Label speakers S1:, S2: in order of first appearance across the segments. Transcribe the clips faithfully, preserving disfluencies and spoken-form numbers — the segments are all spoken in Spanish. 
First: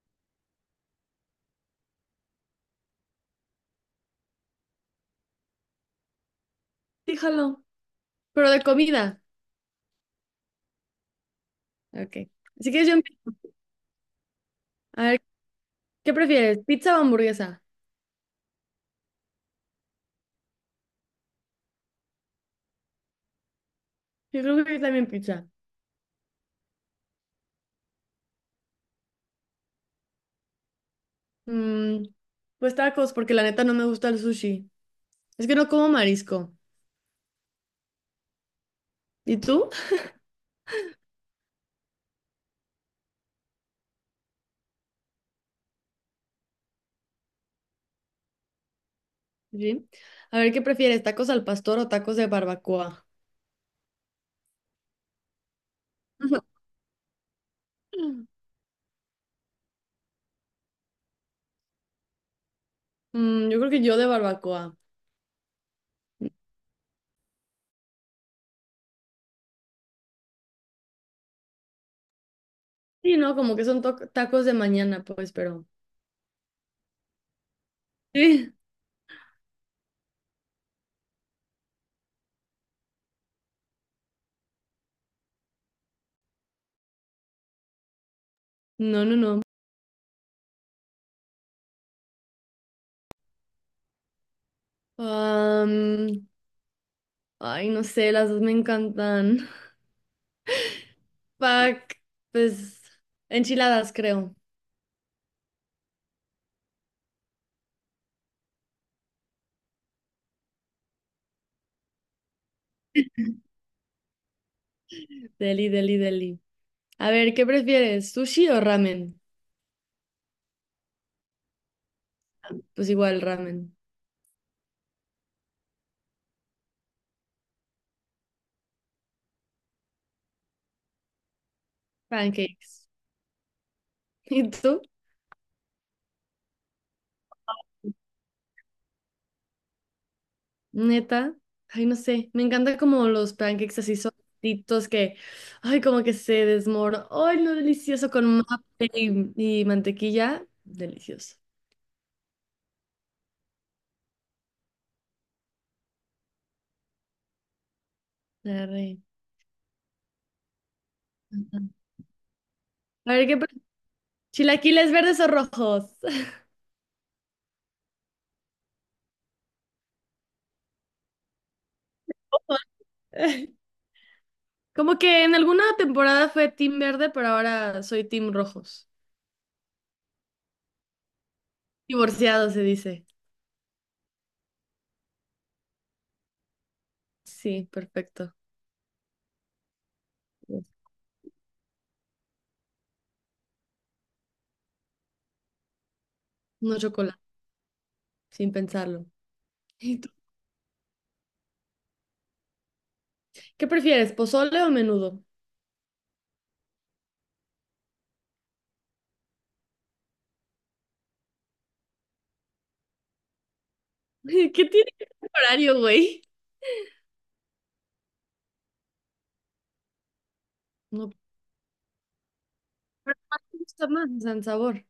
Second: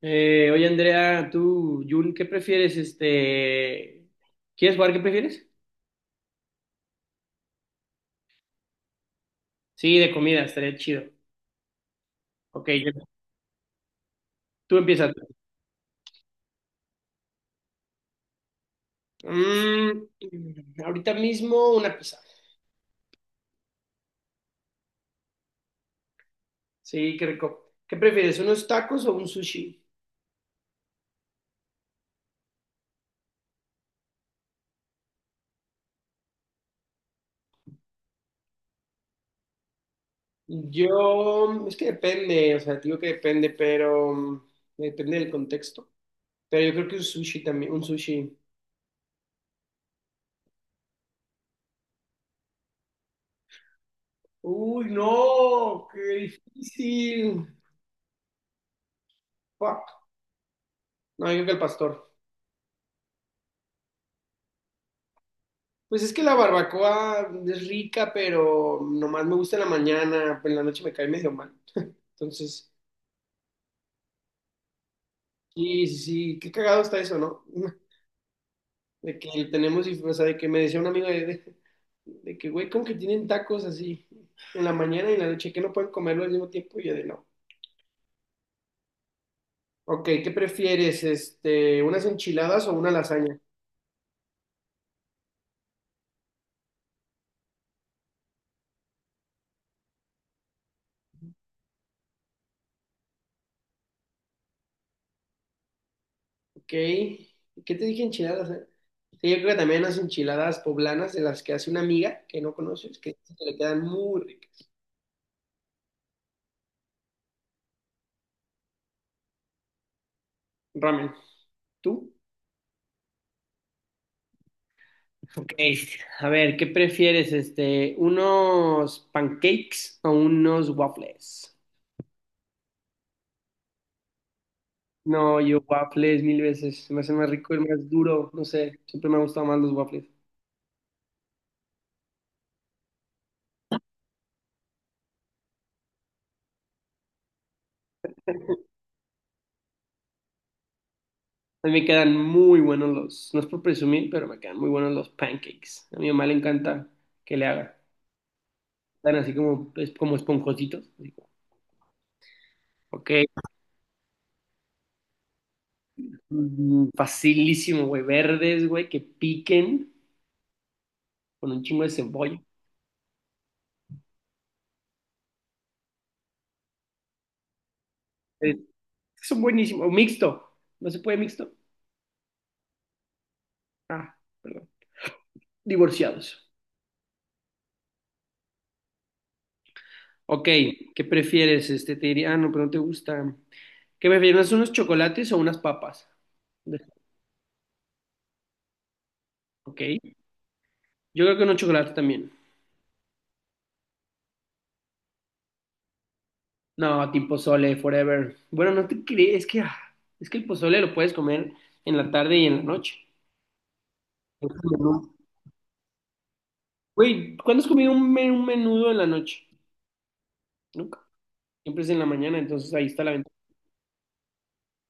S1: Eh, oye, Andrea, tú, Jun, ¿qué prefieres? Este, ¿quieres jugar? ¿Qué prefieres?
S2: Fíjalo, pero de comida.
S1: Sí, de comida, estaría chido.
S2: Ok.
S1: Ok,
S2: Así que
S1: yo-
S2: yo empiezo.
S1: tú
S2: A
S1: empiezas.
S2: ver, ¿qué prefieres? ¿Pizza o hamburguesa?
S1: Mm, ahorita mismo una pizza.
S2: Yo creo que también pizza.
S1: Sí, qué rico. ¿Qué prefieres, unos tacos o un sushi?
S2: Mm, pues tacos, porque la neta no me gusta el sushi. Es que no como marisco. ¿Y tú?
S1: Yo, es que depende, o sea, te digo que depende, pero mm, depende del contexto. Pero yo creo que un sushi también, un sushi.
S2: Sí. A ver, ¿qué prefieres? ¿Tacos al pastor o tacos de barbacoa?
S1: Uy, no, qué difícil. Fuck. No, yo creo que el pastor.
S2: Mm, yo creo que yo de barbacoa.
S1: Pues es que la barbacoa es rica, pero nomás me gusta en la mañana, pero en la noche me cae medio mal. Entonces,
S2: Sí, no, como que son to- tacos de mañana, pues, pero.
S1: sí, sí, sí, qué cagado está eso, ¿no?
S2: Sí.
S1: De que tenemos, dif- o sea, de que me decía un amigo de, de, de que, güey, ¿cómo que tienen tacos así en la mañana y en la noche, que no pueden comerlo al mismo tiempo? Y yo de no.
S2: No, no, no.
S1: Ok, ¿qué prefieres? Este, ¿unas enchiladas o una lasaña?
S2: Am, ay, no sé, las dos me encantan. Pack, pues enchiladas creo.
S1: Ok, ¿qué te dije? ¿Enchiladas, eh? Sí, yo creo que también unas enchiladas poblanas de las que hace una amiga que no conoces, que dice que le quedan muy ricas.
S2: Deli, deli, deli. A ver, ¿qué prefieres? ¿Sushi o ramen?
S1: Ramen. ¿Tú?
S2: Pues igual ramen.
S1: Ok, a ver, ¿qué prefieres, este, unos pancakes o unos waffles?
S2: Pancakes. ¿Y tú?
S1: No, yo waffles mil veces. Se me hace más rico y más duro. No sé, siempre me han gustado más los waffles.
S2: Neta. Ay, no sé. Me encanta como los pancakes así solitos que, ay, como que se desmoron. Ay, lo delicioso con maple y, y mantequilla. Delicioso.
S1: A mí me quedan muy buenos los, no es por presumir, pero me quedan muy buenos los pancakes. A mi mamá le encanta que le haga.
S2: Arre.
S1: Están así como, es como esponjositos. Así como,
S2: Ajá.
S1: ok,
S2: A ver, ¿qué prefieres? ¿Chilaquiles verdes o rojos?
S1: mm, facilísimo, güey. Verdes, güey, que piquen con un chingo de cebolla.
S2: Como que en alguna temporada fue Team Verde, pero ahora soy Team
S1: Eh,
S2: Rojos.
S1: son buenísimos. O mixto. ¿No se puede mixto?
S2: Divorciado se dice.
S1: Ah, perdón. Divorciados.
S2: Sí, perfecto.
S1: Ok, ¿qué prefieres? Este, te diría, ah, no, pero no te gusta. ¿Qué prefieres? ¿Unos chocolates o unas papas?
S2: No
S1: De-
S2: chocolate, sin pensarlo.
S1: Ok.
S2: ¿Y tú?
S1: Yo creo que unos chocolates también.
S2: ¿Qué prefieres, pozole o menudo?
S1: No, tipo pozole, forever. Bueno, no te crees, es que, ah, es que el pozole lo puedes comer en la tarde y en la noche. Es un
S2: ¿Qué tiene que ver
S1: menú.
S2: el horario, güey?
S1: Güey, ¿cuándo has comido un, me- un menudo en la noche? Nunca.
S2: No,
S1: Siempre es en la mañana, entonces ahí está la
S2: pero
S1: ventaja.
S2: ¿cuál te gusta más? O sea, en sabor.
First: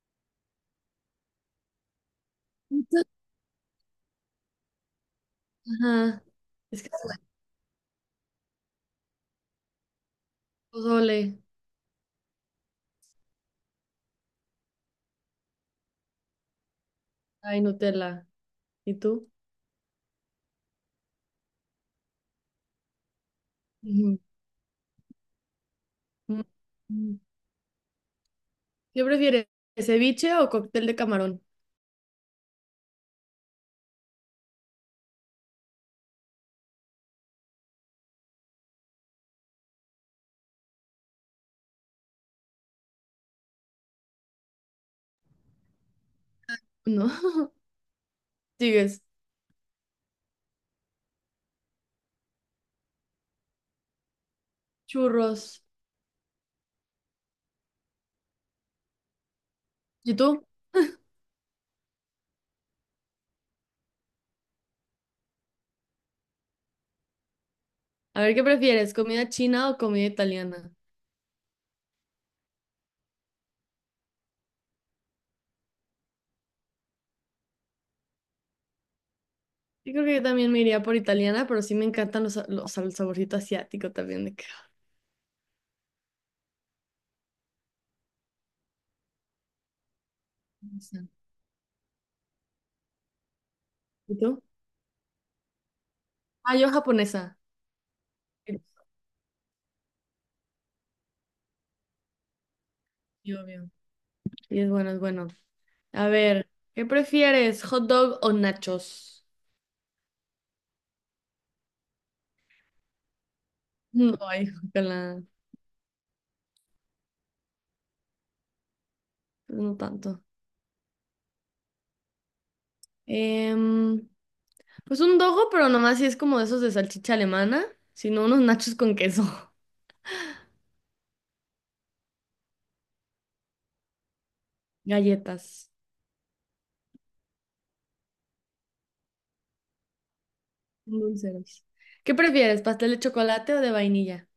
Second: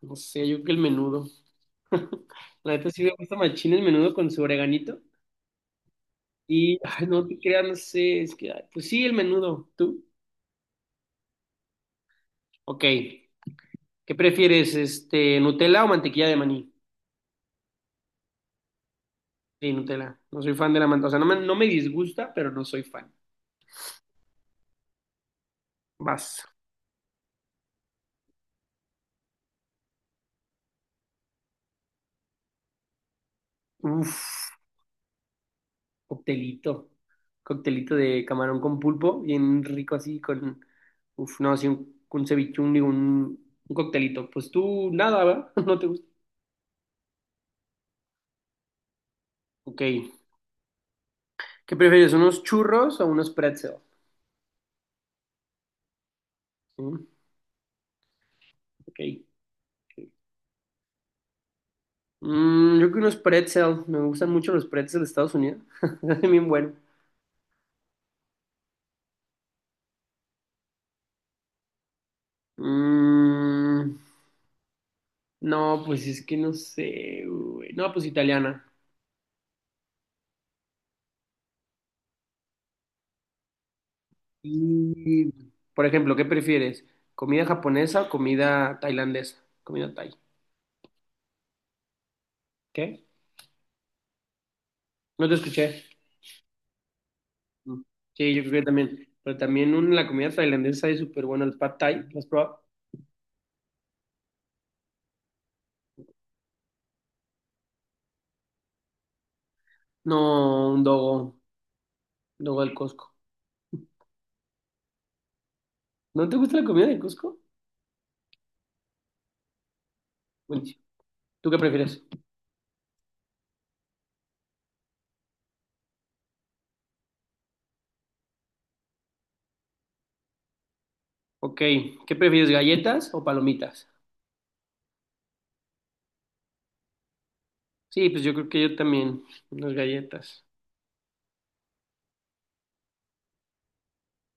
S1: No sé, yo creo que el menudo. La neta sí
S2: Entonces-
S1: me gusta machín el menudo con su sobreganito.
S2: Ajá.
S1: Y,
S2: Es que
S1: ay,
S2: sí,
S1: no te creas, no sé, es que, ay, pues sí, el menudo, ¿tú?
S2: pozole,
S1: Ok, ¿qué prefieres, este, Nutella o mantequilla de maní?
S2: ay, Nutella. ¿Y tú?
S1: Sí, Nutella, no soy fan de la mantequilla, o sea, no me, no me disgusta, pero no soy fan.
S2: Ujú. Mm,
S1: Vas.
S2: mm. ¿Qué prefieres, ceviche o cóctel de camarón?
S1: Uf, coctelito, coctelito de camarón con pulpo, bien rico así, con, uf, no, así un, un cevichón, digo, un, un coctelito. Pues tú, nada, ¿verdad? No te gusta.
S2: No. Sigues.
S1: Ok, ¿qué prefieres, unos churros o unos pretzel?
S2: Churros.
S1: Sí, ok. Ok.
S2: ¿Y tú?
S1: Mm, yo creo que unos pretzel. Me gustan mucho los pretzels de Estados Unidos. Es bien bueno.
S2: A ver, ¿qué prefieres? ¿Comida china o comida italiana?
S1: Mm, no, pues es que no sé, güey. No, pues italiana.
S2: Yo creo que yo también me iría por italiana, pero sí me encantan los, sa- los, o sea, el saborcito asiático también de que.
S1: Y, por ejemplo, ¿qué prefieres? ¿Comida japonesa o comida tailandesa? Comida thai.
S2: No sé.
S1: ¿Qué?
S2: ¿Y tú?
S1: No te escuché.
S2: Ah, yo japonesa.
S1: Mm. Sí, yo creo
S2: Sí,
S1: que también. Pero también un- la comida tailandesa es súper buena. El pad thai, ¿lo has probado?
S2: obvio. Y es bueno, es bueno. A ver, ¿qué prefieres? ¿Hot dog o nachos?
S1: No, un dogo. Dogo del Costco.
S2: No, ay, ojalá.
S1: ¿No te gusta la comida del Costco?
S2: Pues no tanto.
S1: Buenísimo. ¿Tú qué prefieres?
S2: Em, pues un dogo, pero nomás si es como de esos de salchicha alemana, sino unos nachos con queso.
S1: Ok, ¿qué prefieres, galletas o palomitas?
S2: Galletas.
S1: Sí, pues yo creo que yo también, unas galletas.
S2: Dulceros. ¿Qué prefieres? ¿Pastel de chocolate o de vainilla?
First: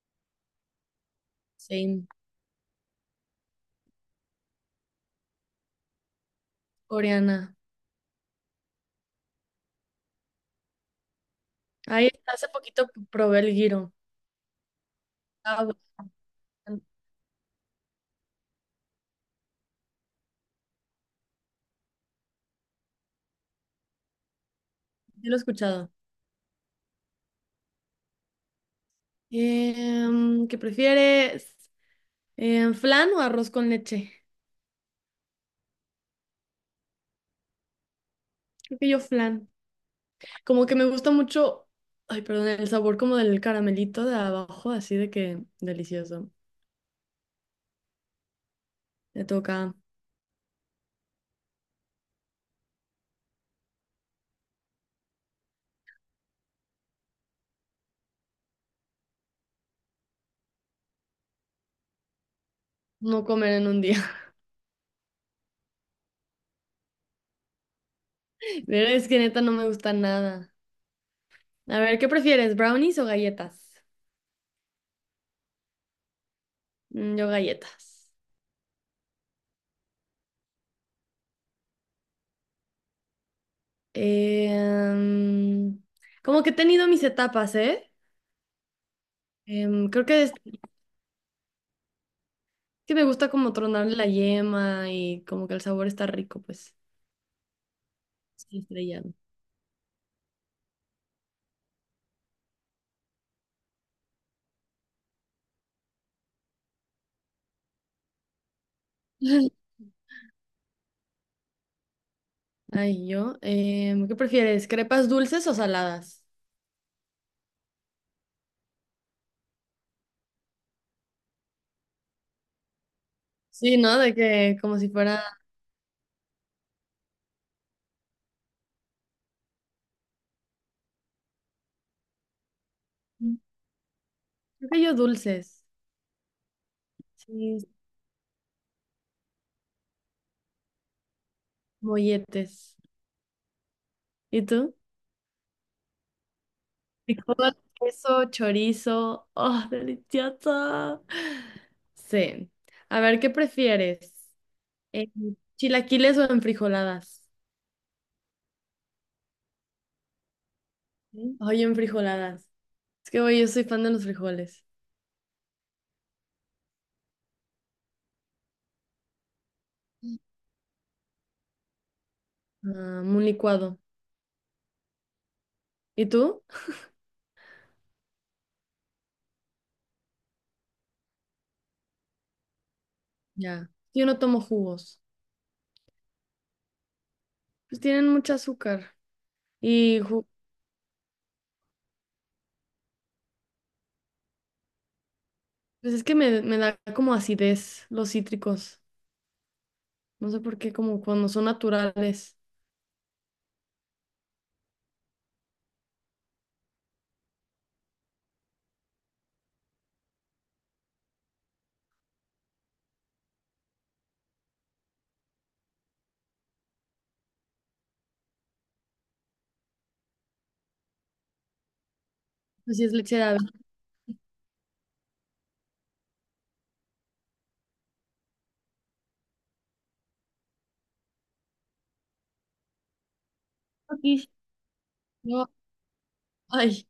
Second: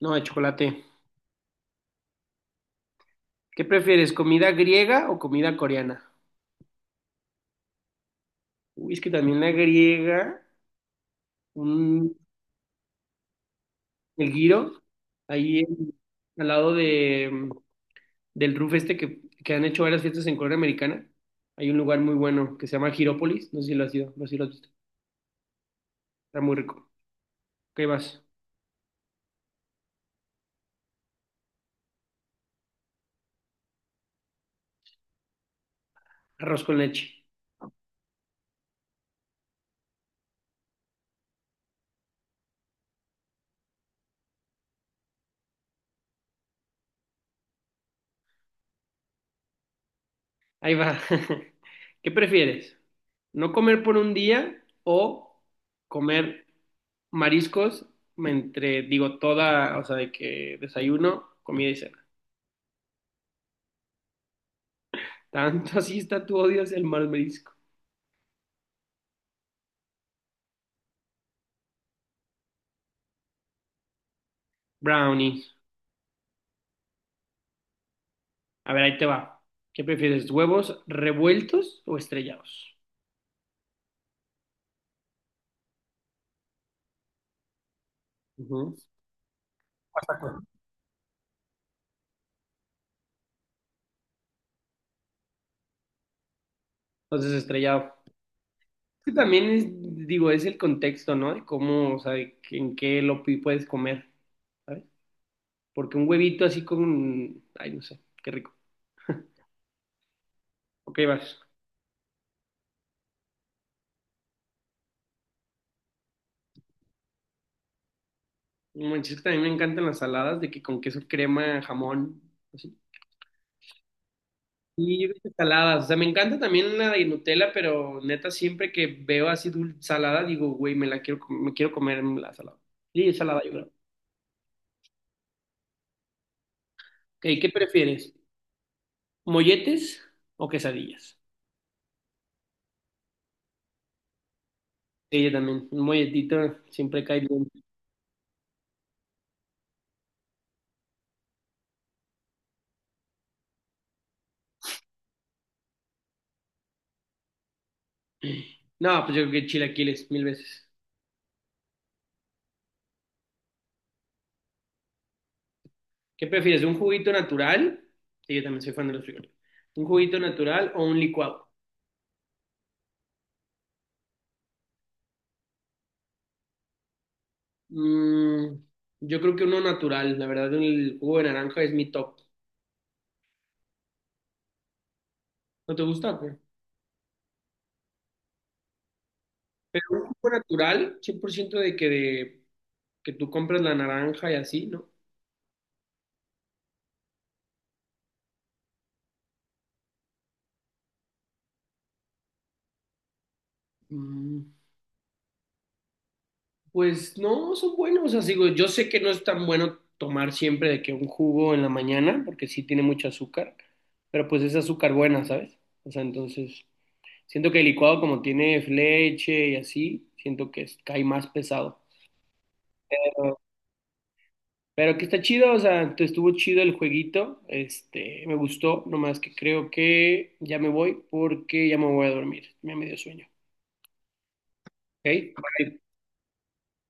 S1: No, de chocolate.
S2: Sí,
S1: ¿Qué prefieres, comida griega o comida coreana?
S2: coreana.
S1: Uy, es que también la griega,
S2: Ahí
S1: un,
S2: hace poquito probé el giro.
S1: el giro, ahí
S2: Ah, bueno,
S1: en- al lado de, del roof este que, que han hecho varias fiestas en Corea Americana, hay un lugar muy bueno que se llama Girópolis, no sé si lo has ido, no sé si lo has visto,
S2: sí lo he escuchado.
S1: está muy rico. ¿Qué vas?
S2: Em, ¿qué prefieres? Em, ¿flan o arroz con leche?
S1: Arroz con leche.
S2: Creo que yo flan. Como que me gusta mucho, ay, perdón, el sabor como del caramelito de abajo, así de que delicioso. Me toca
S1: Ahí va. ¿Qué prefieres? ¿No comer por un día o comer mariscos entre, digo, toda, o sea, de que desayuno, comida y cena?
S2: no comer en un día.
S1: Tanto así está tu odio hacia el mal marisco.
S2: Pero es que neta no me gusta nada. A ver, ¿qué prefieres? ¿Brownies o galletas?
S1: Brownies.
S2: Mm, yo galletas.
S1: A ver, ahí te va. ¿Qué prefieres? ¿Huevos revueltos o estrellados?
S2: Em, como que he tenido mis etapas, ¿eh?
S1: Ujú.
S2: Em, creo que es que me gusta como tronarle la yema y como que el sabor está rico, pues.
S1: Entonces, estrellado.
S2: Sí,
S1: Que
S2: estrellado.
S1: también es, digo, es el contexto, ¿no? De cómo, o sea, de que- en qué lo pi- puedes comer. Porque un huevito así con, ay, no sé, qué rico. Ok, vas.
S2: Ay, yo. em, ¿qué prefieres? ¿Crepas dulces o saladas?
S1: No manches, que también me encantan las saladas de que con queso crema, jamón, así.
S2: Sí, ¿no? De que como si
S1: Y yo creo
S2: fuera.
S1: que saladas, o sea, me encanta también la de Nutella, pero neta, siempre que veo así dul- salada, digo, güey, me la quiero, com- me quiero comer la salada. Sí,
S2: mm,
S1: salada, yo creo.
S2: Creo que yo dulces.
S1: Ok, ¿qué
S2: Sí,
S1: prefieres? ¿Molletes o quesadillas?
S2: molletes. ¿Y tú?
S1: Sí, yo también, un molletito siempre cae bien.
S2: Frijol, queso, chorizo. ¡Oh, deliciosa! Sí. A ver, ¿qué prefieres? Eh, ¿chilaquiles o enfrijoladas?
S1: No, pues yo creo que chilaquiles, mil veces.
S2: ¿Sí? Ay, enfrijoladas. Es que, güey, yo soy fan de los frijoles.
S1: ¿Qué prefieres? ¿Un juguito natural? Sí, yo también soy fan de los frijoles. ¿Un juguito natural o un licuado?
S2: Ah, un licuado. ¿Y tú?
S1: Mm, yo creo que uno natural. La verdad, el jugo de naranja es mi top.
S2: Ya. Yo no tomo jugos.
S1: ¿No te gusta o qué?
S2: Pues tienen mucho azúcar.
S1: Pero
S2: Y
S1: un
S2: ju-
S1: jugo natural, cien por ciento, de que, de que tú compras la naranja y así, ¿no?
S2: pues es que me, me da como acidez los cítricos. No sé por qué, como cuando son naturales.
S1: Mm, pues no, son buenos. O sea, digo, yo sé que no es tan bueno tomar siempre de que un jugo en la mañana, porque sí tiene mucho azúcar, pero pues es azúcar buena, ¿sabes? O sea, entonces, siento que el licuado como tiene leche y así, siento que es- cae más pesado.
S2: Pues sí es leche de ave.
S1: Pero que está chido, o sea, te estuvo chido el jueguito, este, me gustó, nomás que creo que ya me voy porque ya me voy a dormir, ya me dio sueño,
S2: Aquí. No,
S1: ¿ok?
S2: ay,